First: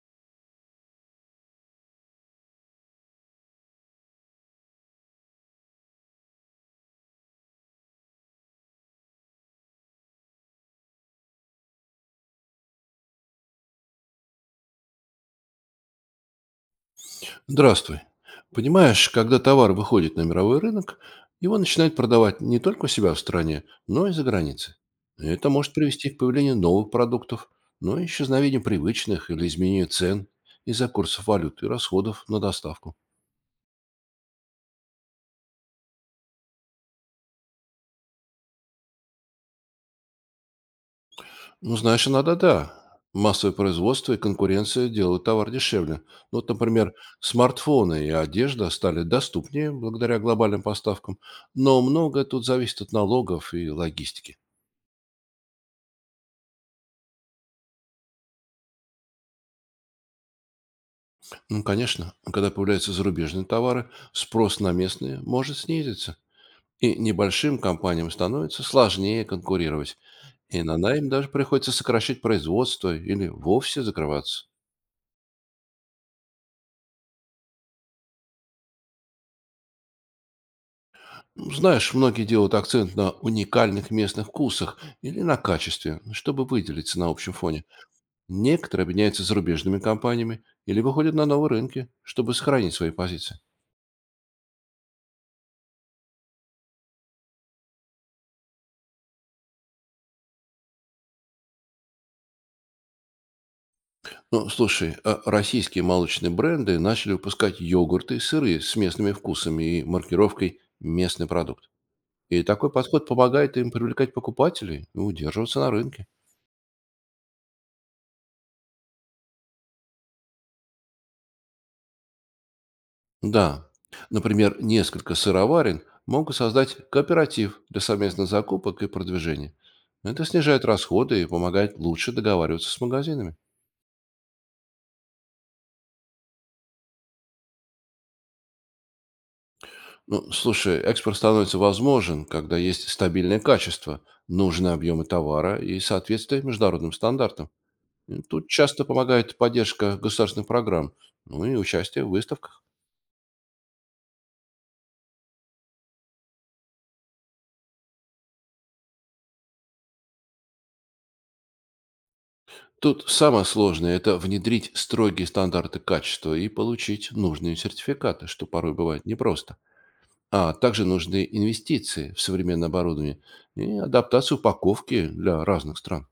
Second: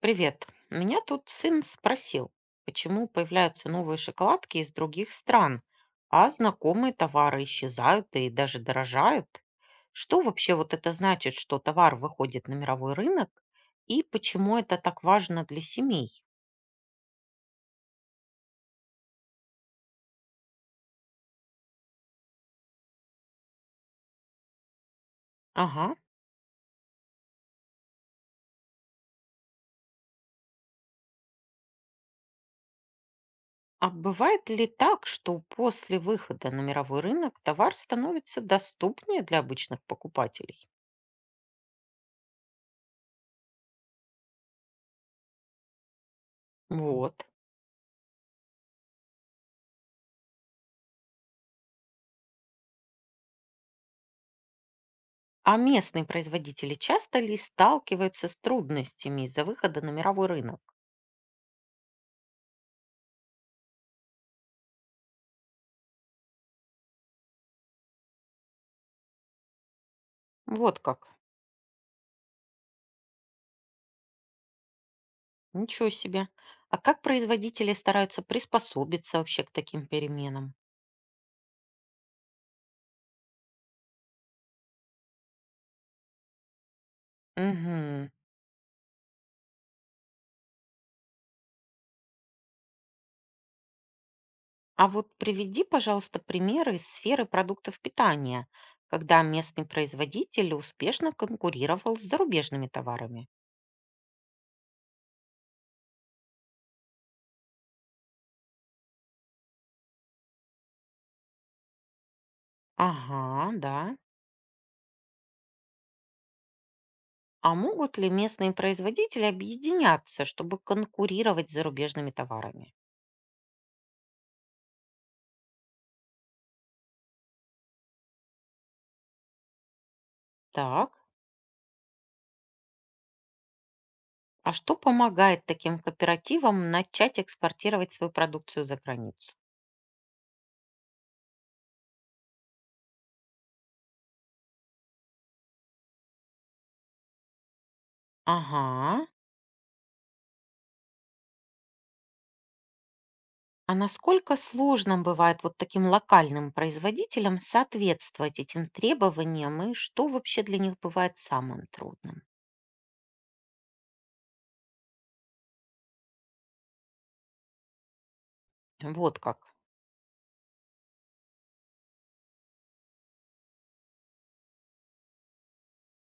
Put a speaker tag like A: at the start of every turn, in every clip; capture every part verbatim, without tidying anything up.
A: Привет. Меня тут сын спросил, почему появляются новые шоколадки из других стран, а знакомые товары исчезают и даже дорожают. Что вообще вот это значит, что товар выходит на мировой рынок, и почему это так важно для семей?
B: Здравствуй. Понимаешь, когда товар выходит на мировой рынок, его начинают продавать не только у себя в стране, но и за границей. Это может
A: Ага.
B: привести к появлению новых продуктов, но и исчезновению привычных или изменению цен из-за курсов валют и расходов на доставку.
A: А бывает ли так, что после выхода на мировой рынок товар становится доступнее для обычных покупателей?
B: Ну, знаешь, иногда да. Массовое производство и конкуренция делают товар дешевле. Ну, вот, например,
A: Вот.
B: смартфоны и одежда стали доступнее благодаря глобальным поставкам, но многое тут зависит от налогов и логистики.
A: А местные производители часто ли сталкиваются с трудностями из-за выхода на мировой рынок?
B: Ну, конечно, когда появляются зарубежные товары, спрос на местные может снизиться. И небольшим компаниям становится сложнее конкурировать. И
A: Вот
B: иногда
A: как.
B: им даже приходится сокращать производство или вовсе закрываться.
A: Ничего себе. А как производители стараются приспособиться вообще к таким переменам?
B: Ну, Знаешь, многие делают акцент на уникальных местных вкусах или на качестве, чтобы выделиться на общем фоне.
A: Мгм.
B: Некоторые объединяются с зарубежными компаниями или выходят на новые рынки, чтобы сохранить свои позиции.
A: А вот приведи, пожалуйста, примеры из сферы продуктов питания, когда местный производитель успешно конкурировал с зарубежными товарами.
B: Ну, слушай, а российские молочные бренды начали выпускать йогурты, сыры с местными вкусами и маркировкой «местный продукт». И такой подход
A: Ага,
B: помогает им
A: да.
B: привлекать покупателей и удерживаться на рынке.
A: А могут ли местные производители объединяться, чтобы конкурировать с зарубежными товарами?
B: Да, например, несколько сыроварен могут создать кооператив для совместных закупок и продвижения. Это снижает
A: Так.
B: расходы и помогает лучше договариваться с магазинами.
A: А что помогает таким кооперативам начать экспортировать свою продукцию за границу?
B: Ну, слушай, экспорт становится возможен, когда есть стабильное качество, нужные объемы товара и соответствие международным стандартам. Тут часто
A: Ага.
B: помогает поддержка государственных программ, ну и участие в выставках.
A: А насколько сложно бывает вот таким локальным производителям соответствовать этим требованиям и что вообще для них бывает самым трудным?
B: Тут самое сложное — это внедрить строгие стандарты качества и получить нужные сертификаты, что порой бывает
A: Вот как.
B: непросто. А также нужны инвестиции в современное оборудование и адаптацию упаковки для разных стран.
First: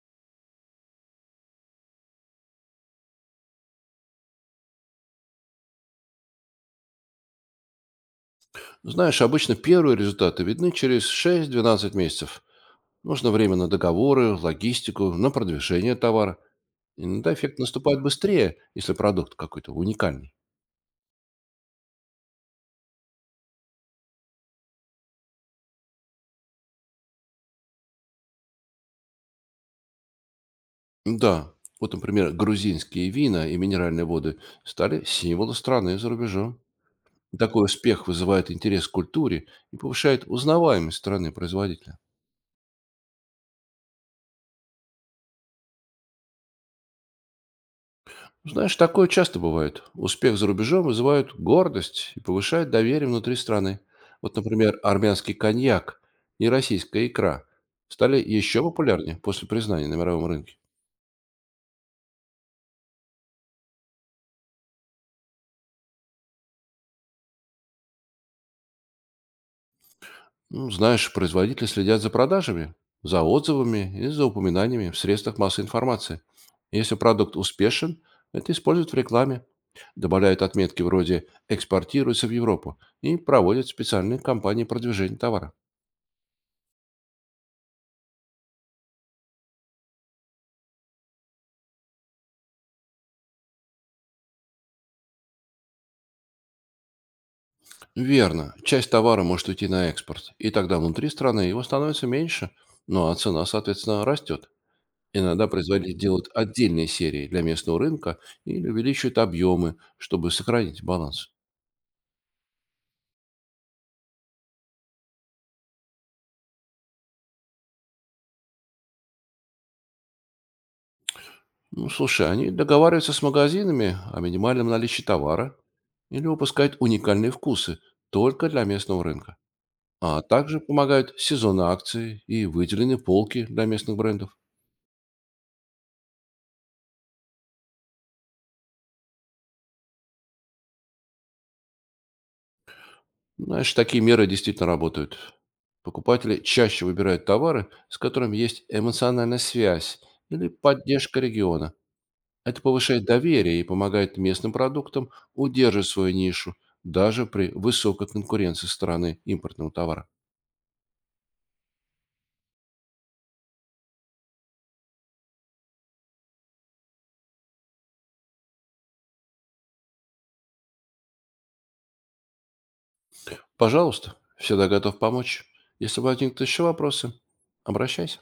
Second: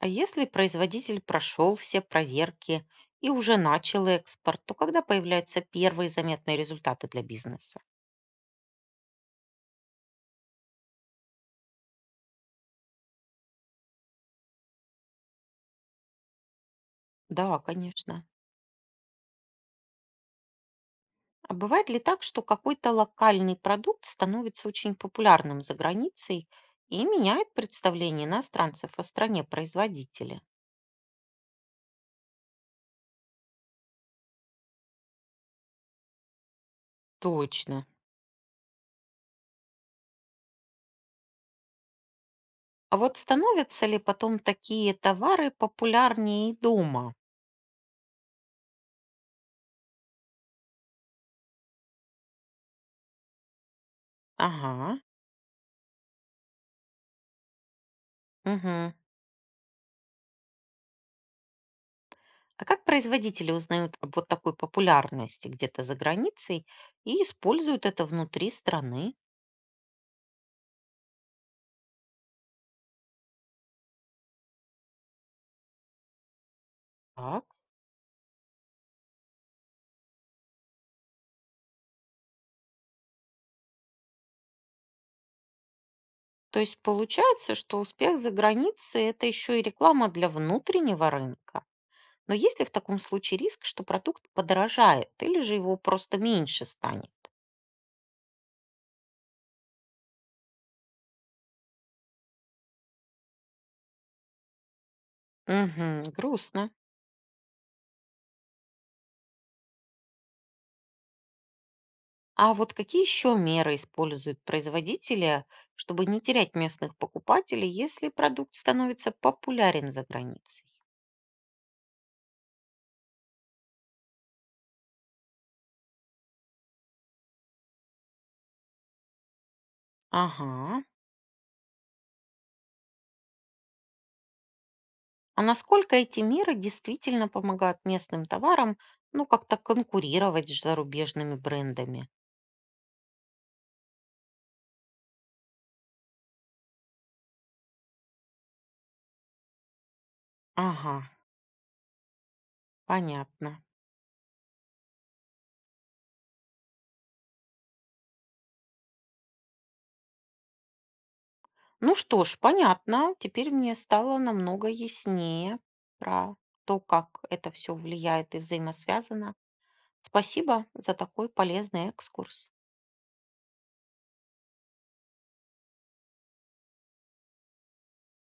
A: А если производитель прошел все проверки и уже начал экспорт, то когда появляются первые заметные результаты для бизнеса?
B: Знаешь, обычно первые результаты видны через шесть-двенадцать месяцев. Нужно время на договоры, логистику, на продвижение товара. Иногда
A: Да,
B: эффект наступает
A: конечно.
B: быстрее, если продукт какой-то уникальный.
A: А бывает ли так, что какой-то локальный продукт становится очень популярным за границей и меняет представление иностранцев о стране производителя?
B: Да, вот, например, грузинские вина и минеральные воды стали символом страны за рубежом. Такой
A: Точно.
B: успех вызывает интерес к культуре и повышает узнаваемость страны-производителя.
A: А вот становятся ли потом такие товары популярнее и дома?
B: Знаешь, такое часто бывает. Успех за рубежом вызывает гордость и повышает доверие внутри страны. Вот, например,
A: Ага,
B: армянский коньяк и российская икра стали еще
A: мгм.
B: популярнее после признания на мировом рынке.
A: А как производители узнают об вот такой популярности где-то за границей и используют это внутри страны?
B: Ну, знаешь, производители следят за продажами, за отзывами и за упоминаниями в средствах массовой информации. Если продукт
A: Так.
B: успешен, это используют в рекламе. Добавляют отметки вроде «экспортируется в Европу» и проводят специальные кампании продвижения товара.
A: То есть получается, что успех за границей – это еще и реклама для внутреннего рынка. Но есть ли в таком случае риск, что продукт подорожает или же его просто меньше станет?
B: Верно, часть товара может уйти на экспорт, и тогда внутри страны его становится меньше, ну а цена, соответственно, растет. Иногда производители
A: Угу,
B: делают
A: грустно.
B: отдельные серии для местного рынка или увеличивают объемы, чтобы сохранить баланс.
A: А вот какие еще меры используют производители, чтобы не терять местных покупателей, если продукт становится популярен за границей?
B: Ну, слушай, они договариваются с магазинами о минимальном наличии товара или выпускают уникальные вкусы только для местного рынка. А также
A: Ага.
B: помогают сезонные акции и выделенные полки для местных брендов.
A: А насколько эти меры действительно помогают местным товарам, ну, как-то конкурировать с зарубежными брендами?
B: Знаешь, такие меры действительно работают. Покупатели чаще выбирают товары, с которыми есть эмоциональная связь или
A: Ага,
B: поддержка региона. Это повышает доверие
A: понятно.
B: и помогает местным продуктам удерживать свою нишу даже при высокой конкуренции со стороны импортного товара.
A: Ну что ж, понятно. Теперь мне стало намного яснее про то, как это все влияет и взаимосвязано. Спасибо за такой полезный экскурс.
B: Пожалуйста, всегда готов помочь. Если возникнут еще вопросы, обращайся.